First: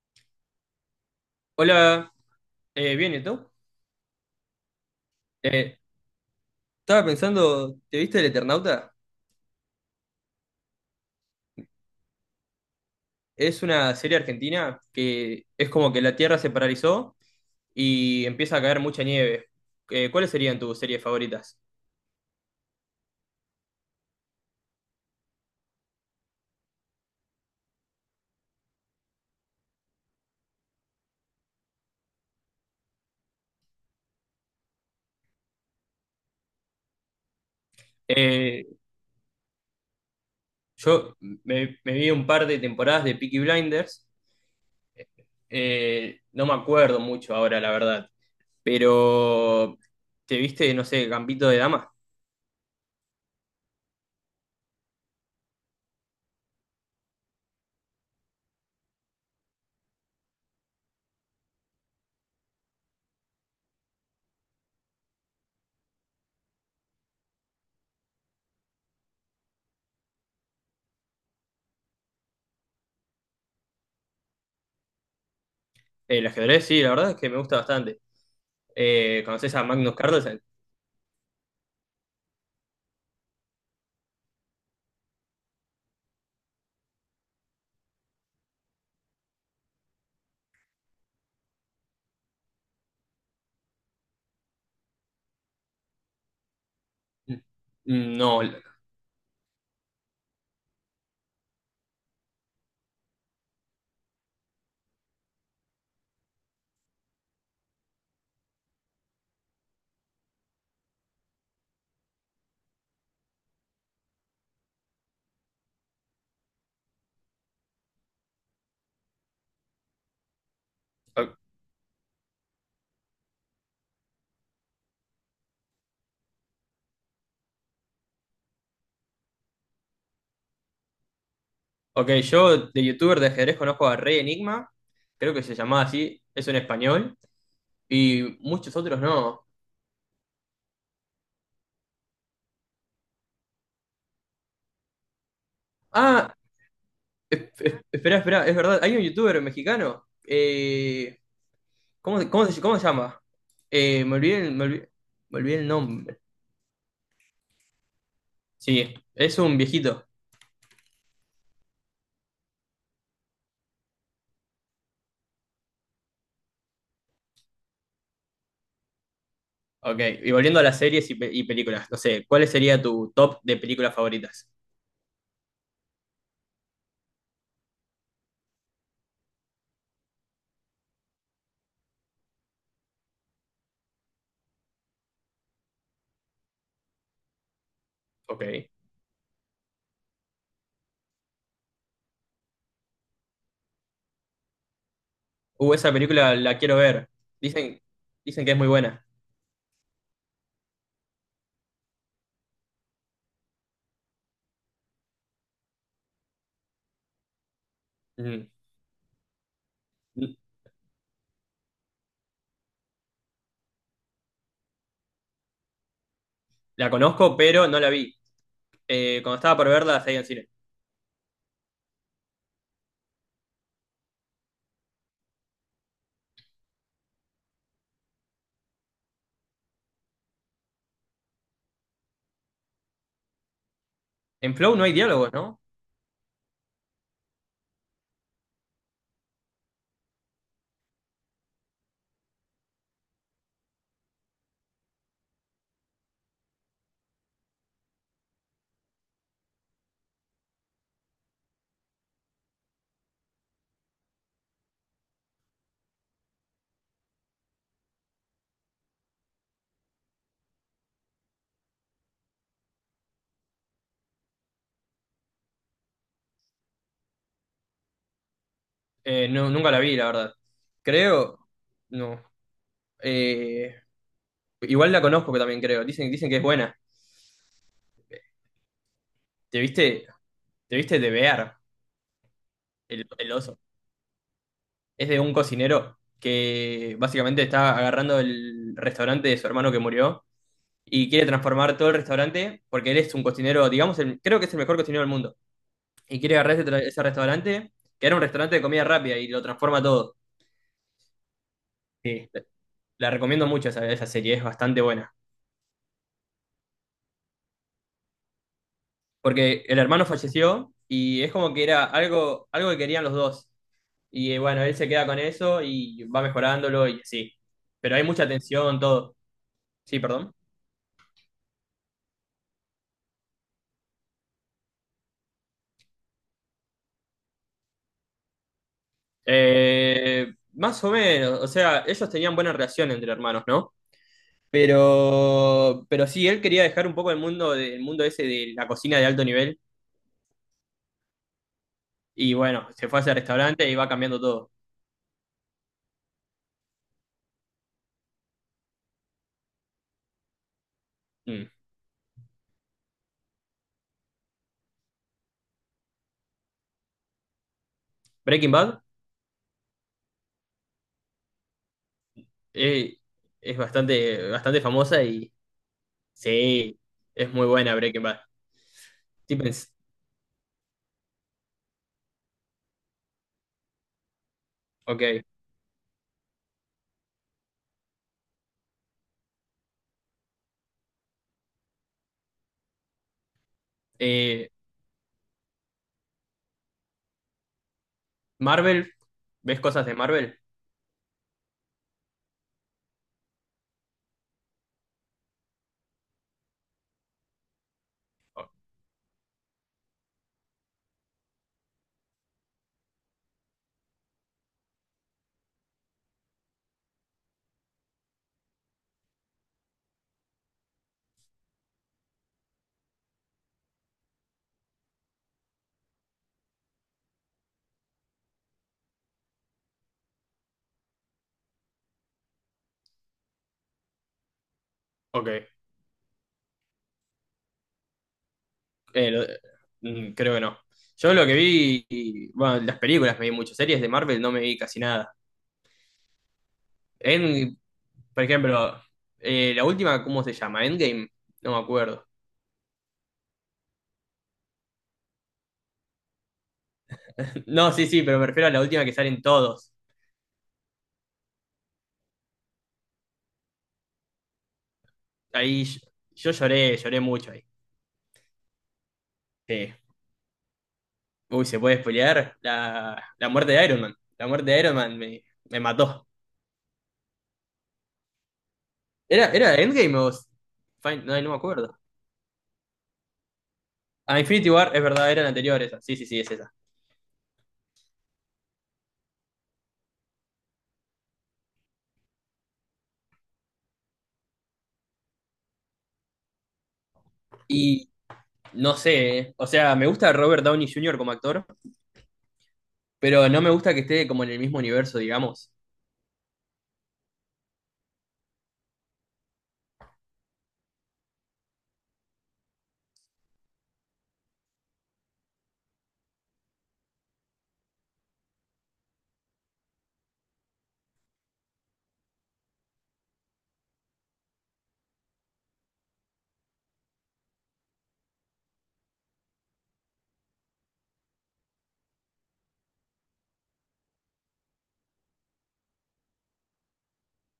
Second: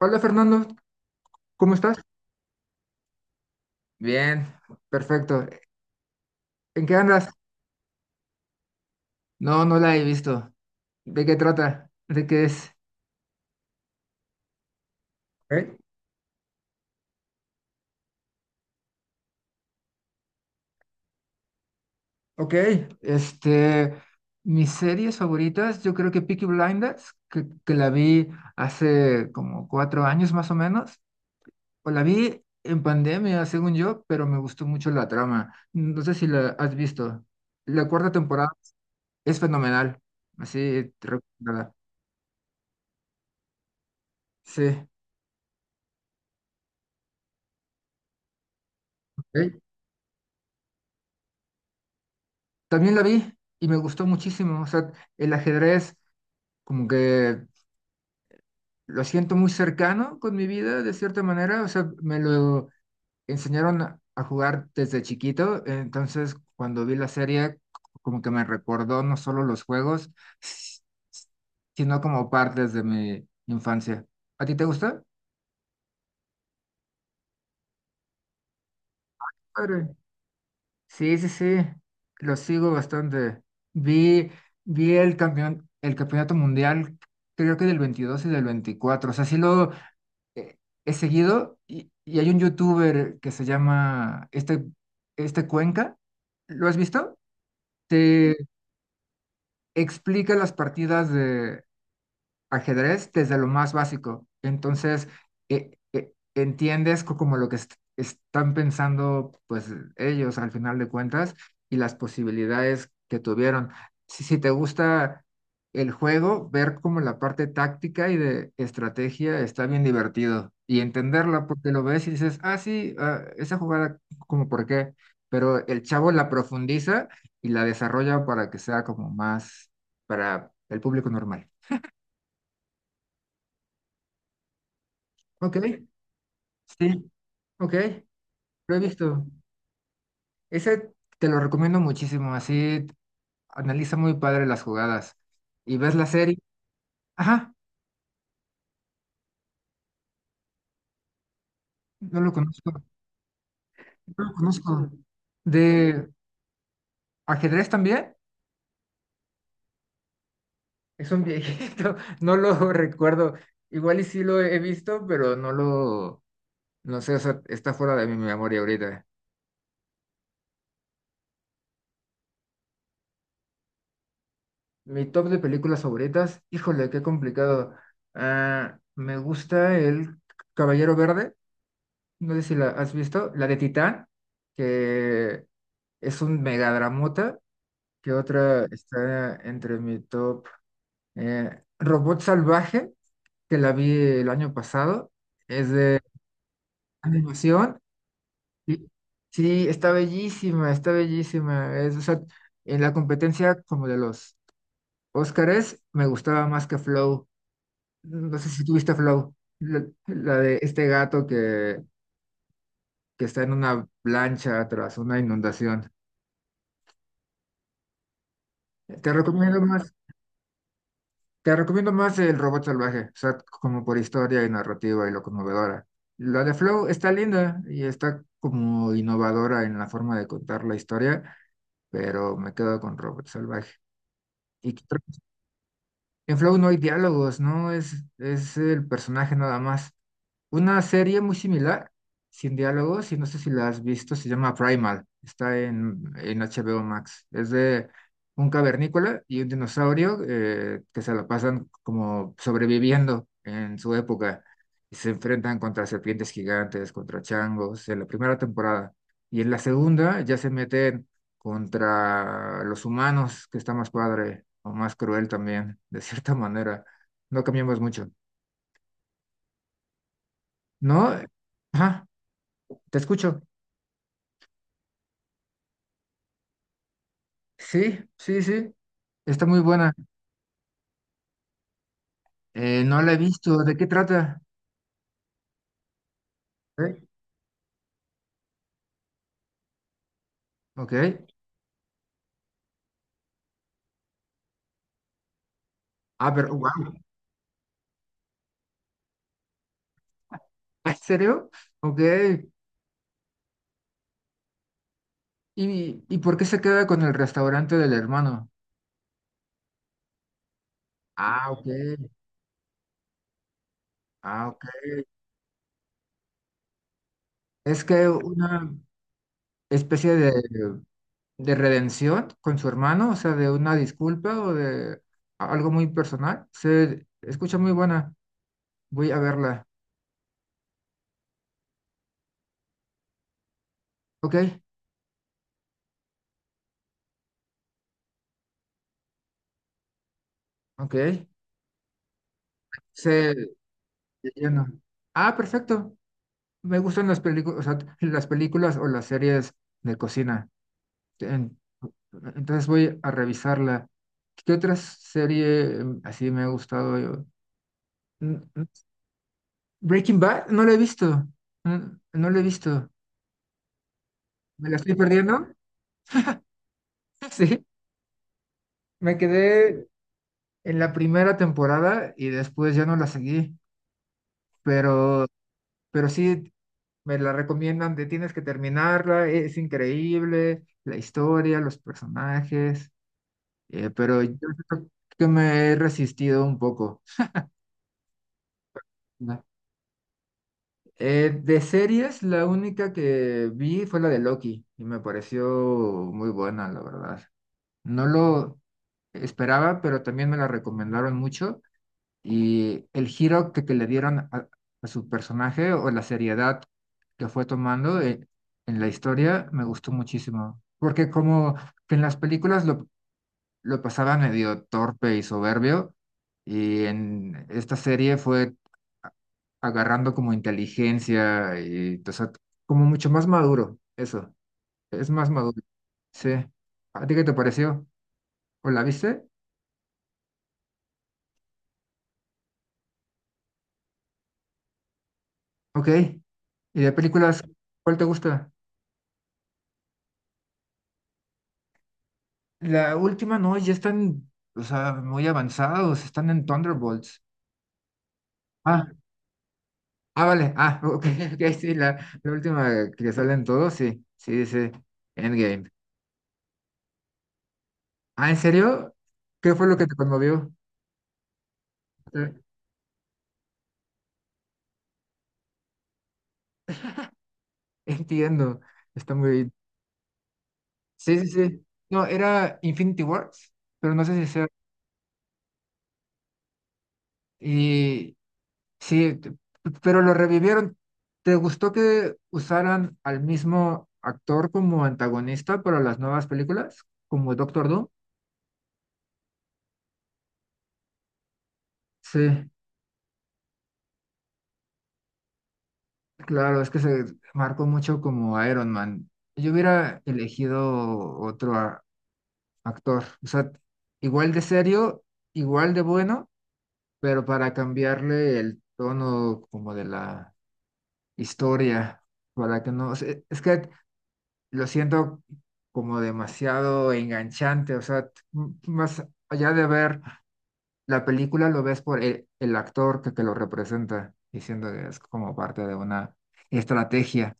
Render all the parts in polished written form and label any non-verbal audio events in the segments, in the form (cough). Hola Fernando, ¿cómo estás? Hola, bien, ¿y tú? Bien, perfecto. Eh, ¿En qué Estaba andas? pensando, ¿te viste El Eternauta? No, no la he visto. ¿De qué trata? ¿De qué es? Es una serie argentina que es ¿Eh? como que la Tierra se paralizó y empieza a caer mucha nieve. ¿Cuáles serían tus series favoritas? Ok, este, mis series favoritas, yo creo que Peaky Blinders, que la vi hace como 4 años más o menos, o la vi en pandemia, según yo, pero me gustó mucho la trama. No sé si la has visto. La cuarta temporada Eh, es fenomenal, así te yo recomendada. me, me vi un par de temporadas de Peaky Blinders, Sí, no me acuerdo mucho ahora, la verdad, ok. pero ¿te viste, no sé, Gambito de Dama? También la vi y me gustó muchísimo. O sea, el ajedrez como que lo siento muy cercano con mi vida de cierta manera. O sea, me lo enseñaron a jugar desde chiquito. Entonces, cuando vi la serie, como que me recordó no solo los juegos, s- sino como partes de mi infancia. ¿A ti te gusta? El ajedrez, sí, la verdad es que me gusta bastante. ¿Conoces a Magnus Padre. Carlsen? Sí, sí, sí, lo sigo bastante. Vi, vi el campeonato mundial, creo que del 22 y del veinticuatro. O sea, sí lo eh, he seguido y hay un youtuber que se llama Cuenca. ¿Lo has visto? Te No, explica las partidas de ajedrez desde lo más básico. Entonces, entiendes como lo que están pensando pues ellos al final de cuentas y las posibilidades que tuvieron. Si, si te gusta el juego, ver como la parte táctica y de estrategia está bien divertido y entenderla porque lo ves y dices, ah, sí, ah, esa jugada como por qué, pero el chavo la profundiza y la desarrolla para que sea como más para el público normal. ok, yo de youtuber de ajedrez conozco a Rey Enigma, creo que se Ok, llamaba así, es en sí, español, ok, y muchos lo he otros visto. no. Ese te lo recomiendo muchísimo, así analiza muy padre las jugadas y ves la Ah, serie. Ajá, espera, espera, es verdad, hay un youtuber mexicano, ¿cómo, no lo cómo conozco, se llama? Me no lo olvidé, me olvidé, conozco. me olvidé el ¿De nombre. ajedrez también? Sí, es un viejito. Es un viejito, (laughs) no lo recuerdo. Igual y sí lo he visto, pero no sé, o sea, está fuera de mi memoria ahorita. Ok, y volviendo a las series y, y películas, no sé, ¿cuál sería tu top de películas favoritas? Mi top de películas favoritas, híjole, qué complicado. Ah, me gusta El Caballero Verde. No sé si la has visto, la de Titán, que es un megadramota, que otra Ok. está entre mi top. Robot Salvaje, que la vi el año pasado, es Esa de película la quiero ver, animación. dicen, dicen que es muy y- buena. sí, está bellísima, está bellísima. O sea, en la competencia como de los Óscares, me gustaba más que Flow. No Mm. sé si tuviste Flow, la de este gato que está en una plancha tras una inundación. La conozco, pero no la vi. Te Cuando estaba recomiendo por verla, más, la seguía en cine. te recomiendo más el robot salvaje, o sea, como por historia y narrativa y lo conmovedora. La de Flow está linda y está como innovadora en la forma de contar la historia, pero me quedo con robot salvaje. En ¿Y Flow qué no hay otra diálogos, ¿no? En Flow no hay diálogos, ¿no? Es el personaje nada más. Una serie muy similar, sin diálogos, y no sé si la has visto, se llama Primal. Está en HBO Max. Es de un cavernícola y un dinosaurio que se la pasan como sobreviviendo en su época. Y se enfrentan contra serpientes gigantes, contra changos, en la primera temporada. Y en la segunda ya se meten contra los humanos, que está más padre o más cruel también, de cierta (laughs) manera. No cambiamos mucho. Nunca la vi, la verdad. No, Creo, ajá, no. te escucho. Eh, Igual la conozco que también creo. Dicen, dicen que es buena. Sí, sí, sí, está ¿Te muy buena. viste, te viste de Bear, No la he el visto. oso? ¿De qué trata? Es de un cocinero que ¿Eh? básicamente está agarrando el restaurante de su hermano que murió Ok. y quiere transformar todo el restaurante porque él es un cocinero, digamos, creo que es el mejor cocinero del mundo. Y Ah, quiere pero, agarrar ese, wow, ese restaurante, que era un restaurante de comida rápida y lo transforma todo. (laughs) ¿en serio? Ok. Sí. La recomiendo mucho esa, esa serie, es bastante buena. ¿Y por qué se queda con el restaurante del hermano? Porque el hermano falleció y es Ah, como que ok. era algo, algo que querían los dos. Y Ah, bueno, ok. él se queda con eso y va mejorándolo y así. Es Pero hay que mucha una tensión, todo. Sí, especie de perdón. Redención con su hermano, o sea, de una disculpa o de algo muy personal. Se escucha muy buena, voy a verla. Más o menos, o sea, ellos tenían buena relación entre hermanos, ¿no? Ok, Pero sí, él quería dejar un poco el mundo, el mundo ese de la cocina de alto nivel. ok. Y bueno, se fue a ese Se restaurante y va cambiando todo. llena. Ah, perfecto. Me gustan las películas, o sea, las películas o las series de cocina. Mm. En- entonces voy a revisarla. ¿Qué otra serie así me ha gustado? Mm, Breaking mm, Bad Breaking Bad, no la he visto. No la he visto. eh, es bastante, bastante ¿Me la estoy famosa y perdiendo? (laughs) sí, es muy Sí, buena Breaking Bad. me Stevens, quedé en la primera temporada y después ya no la seguí, ok. pero, pero sí me la recomiendan de tienes que terminarla, es increíble, la historia, los personajes, pero yo Eh, creo que me he resistido un poco, Marvel, ¿no? ¿ves cosas de Marvel? De series, la única que vi fue la de Loki y me pareció muy buena, la verdad. No lo esperaba, pero también me la recomendaron mucho. Y el giro que le dieron a su personaje o la seriedad que fue tomando en la historia me gustó muchísimo. Porque como que en las películas lo pasaba medio torpe y soberbio, y en esta serie fue a- agarrando como inteligencia y o sea, como mucho más maduro, eso, es Ok. más maduro. Sí. ¿A ti qué te pareció? ¿O la Eh, viste? lo- mm, creo que no. Yo lo que vi, y, bueno, las películas me vi mucho, series de Marvel no me vi casi nada. Ok. ¿Y de películas, En, cuál te por gusta? ejemplo, la última, ¿cómo se llama? Endgame, no me acuerdo. La última no, ya están, o sea, muy avanzados, están en Thunderbolts. (laughs) No, sí, sí, pero me refiero a la última Ah, que salen todos. ah, vale, ah, ok, (laughs) ok, sí, la última que salen todos, sí, sí, dice Ahí Endgame. yo, yo lloré, lloré mucho ahí. Ah, ¿en serio? ¿Qué fue Sí. lo que te conmovió? Uy, ¿se puede (laughs) Eh, spoilear? La muerte de Iron Man. La muerte de Iron Man me, me mató. Entiendo, está ¿Era, muy bien. era Endgame o Fin- Sí, Ay, sí, no me sí. acuerdo. No, era Infinity Wars, pero no sé A si sea. Infinity War, es verdad, era eran esa sí, sí, sí, es esa. Y, Sí, pero lo revivieron. ¿Te gustó que usaran al mismo actor como antagonista para las nuevas películas? Como Doctor Doom. Y no sé, o sea, me gusta Robert Downey Jr. como actor, Sí, pero no me gusta que esté como en el mismo universo, digamos. claro, es que se marcó mucho como Iron Man. Yo hubiera elegido otro actor, o sea, igual de serio, igual de bueno, pero para cambiarle el tono como de la historia, para que no, o sea, es que lo siento como demasiado enganchante, o sea, más allá de ver la película, lo ves por el actor que lo representa, diciendo que es como parte de una estrategia.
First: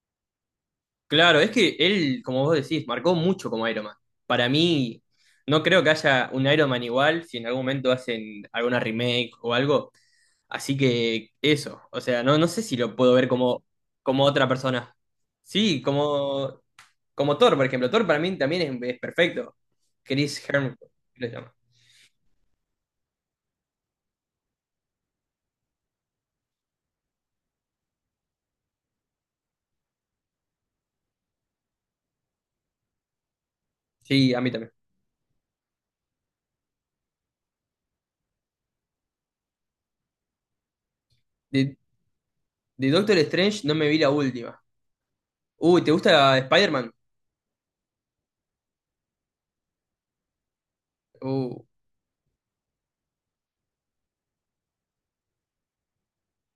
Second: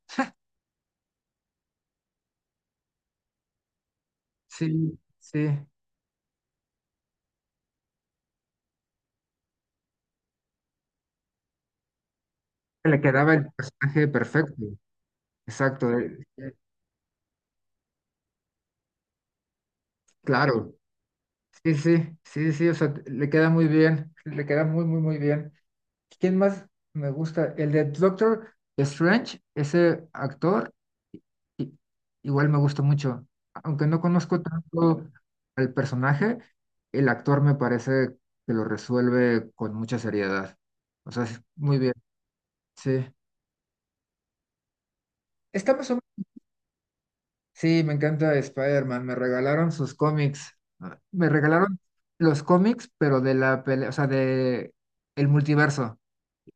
Claro, es que él, como vos decís, marcó mucho como Iron Man. Para Sí, mí, sí, no creo que haya un Iron Man igual si en algún momento hacen alguna remake o algo. Así que eso, o sea, no, no sé si lo le puedo ver quedaba el como, personaje como otra perfecto, persona. Sí, exacto, como, como Thor, por ejemplo. Thor para mí también es perfecto. Chris claro, Hemsworth, ¿qué le llama? sí, sí, sí, sí, o sea, le queda muy bien, le queda muy, muy, muy bien. ¿Quién más me gusta? El de Doctor Strange, ese actor, i- igual me gusta mucho. Aunque no Sí, a conozco mí también. tanto al personaje, el actor me parece que lo resuelve con mucha seriedad. O sea, es De, muy bien. de Sí. Doctor Strange no me vi la última. Está Uy, más ¿te o menos- gusta Spider-Man? Sí, me encanta Spider-Man. Me regalaron sus cómics. Ah, me Uh, regalaron los cómics, pero de la pelea, o sea, de el multiverso.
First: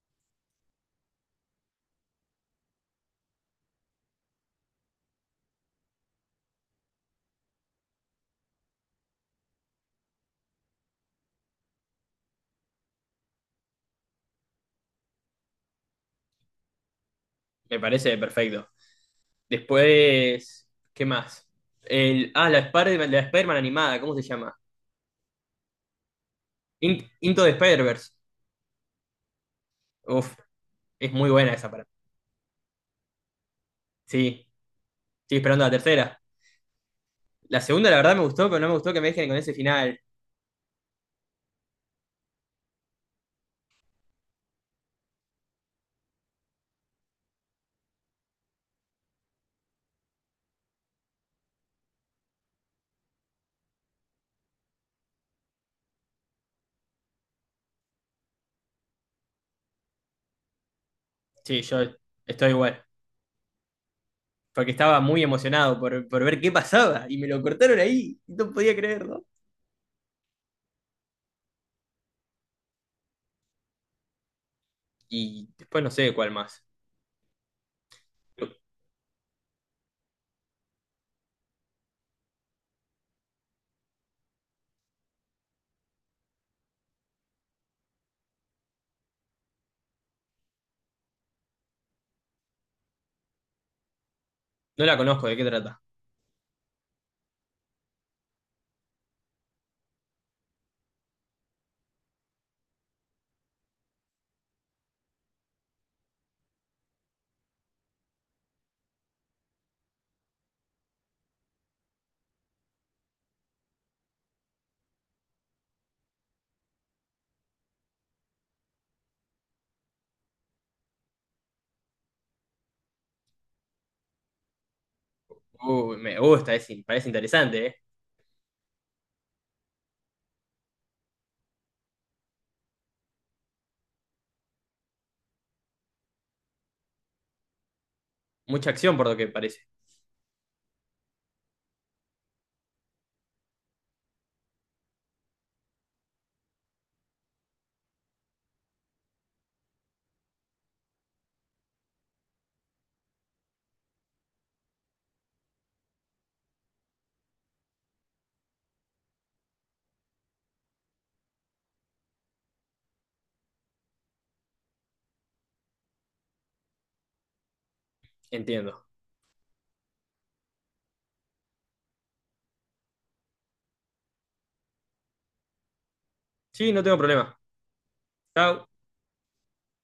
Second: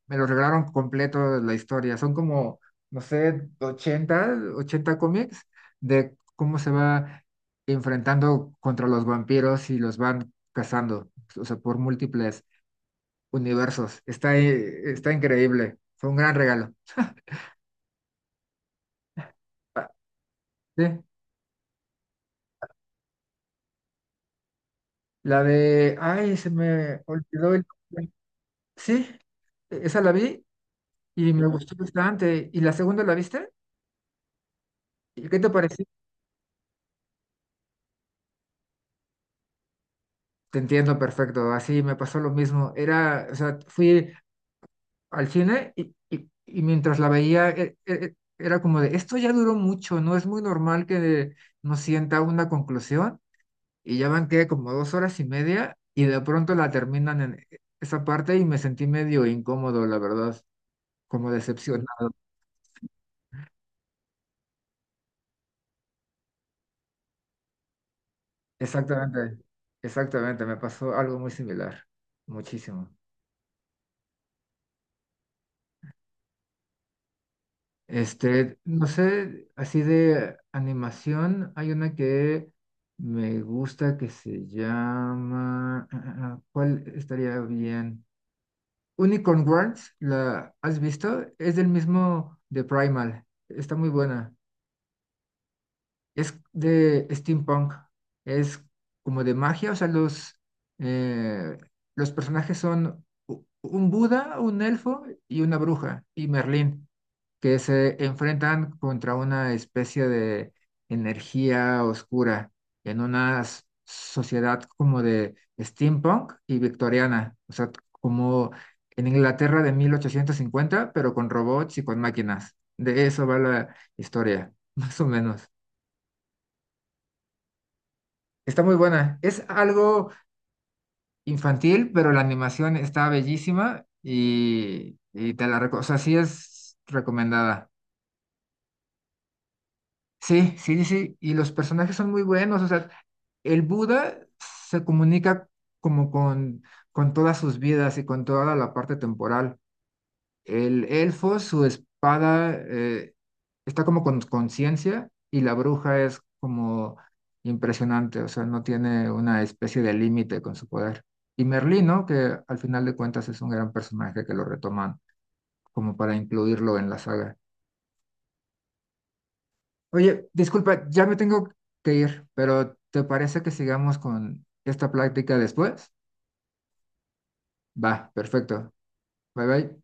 Me lo regalaron completo la historia. Son como, no sé, 80 cómics de cómo se va enfrentando contra los vampiros y los van cazando, o sea, por múltiples universos. Está increíble. Fue un gran regalo. (laughs) me parece perfecto. Ah, Después, sí, ¿qué más? El, ah, la Spider-Man animada, ¿cómo se llama? la de, ay, se me Into olvidó the el. Spider-Verse. Sí, esa la Uf, vi es muy y me buena esa gustó para mí. bastante. ¿Y la segunda la viste? Sí, ¿Y estoy qué te esperando la pareció? tercera. La segunda, la verdad, me gustó, pero no me gustó que me dejen con ese final. Te entiendo perfecto, así me pasó lo mismo. Era, o sea, fui al cine y mientras la veía era como de, esto ya duró mucho, no es muy normal que no sienta una conclusión y ya van que como 2 horas y media y de pronto la terminan en esa parte y me sentí medio incómodo, la verdad, como Sí, yo decepcionado. estoy igual. Porque estaba muy emocionado por ver qué pasaba. Y me lo cortaron ahí, y no podía creerlo. Exactamente, exactamente, me pasó algo muy similar, muchísimo. Y después no sé cuál más. No sé, así de animación, hay una que me gusta que se llama, ¿cuál estaría bien? Unicorn Wars, ¿la has visto? Es del mismo de Primal, está muy buena. No la conozco, ¿de qué trata? Es de steampunk, es como de magia, o sea, eh, los personajes son un Buda, un elfo y una bruja, y Merlín que se enfrentan contra una especie de energía oscura en una sociedad como de steampunk y victoriana, o sea, como en Inglaterra de 1850, pero con robots y con máquinas. De eso va la historia, (laughs) más o menos. Me gusta, parece interesante, ¿eh? Está muy buena. Es algo infantil, pero la animación está bellísima y te la recomiendo. O sea, sí es recomendada. Mucha acción por lo que parece. Sí, sí, sí, y los personajes son muy buenos, o sea, el Buda se comunica como con todas sus vidas y con toda la parte temporal. El elfo, su espada está como con conciencia y la bruja es como impresionante, o sea, no tiene una especie de límite con su poder. Y Merlín, ¿no? Que al final de cuentas es un gran personaje que lo retoman como para incluirlo en la saga. Entiendo. Oye, disculpa, ya me tengo que ir, pero ¿te parece que sigamos con esta práctica después? Sí, no tengo problema. Va, perfecto. Chao. Bye bye.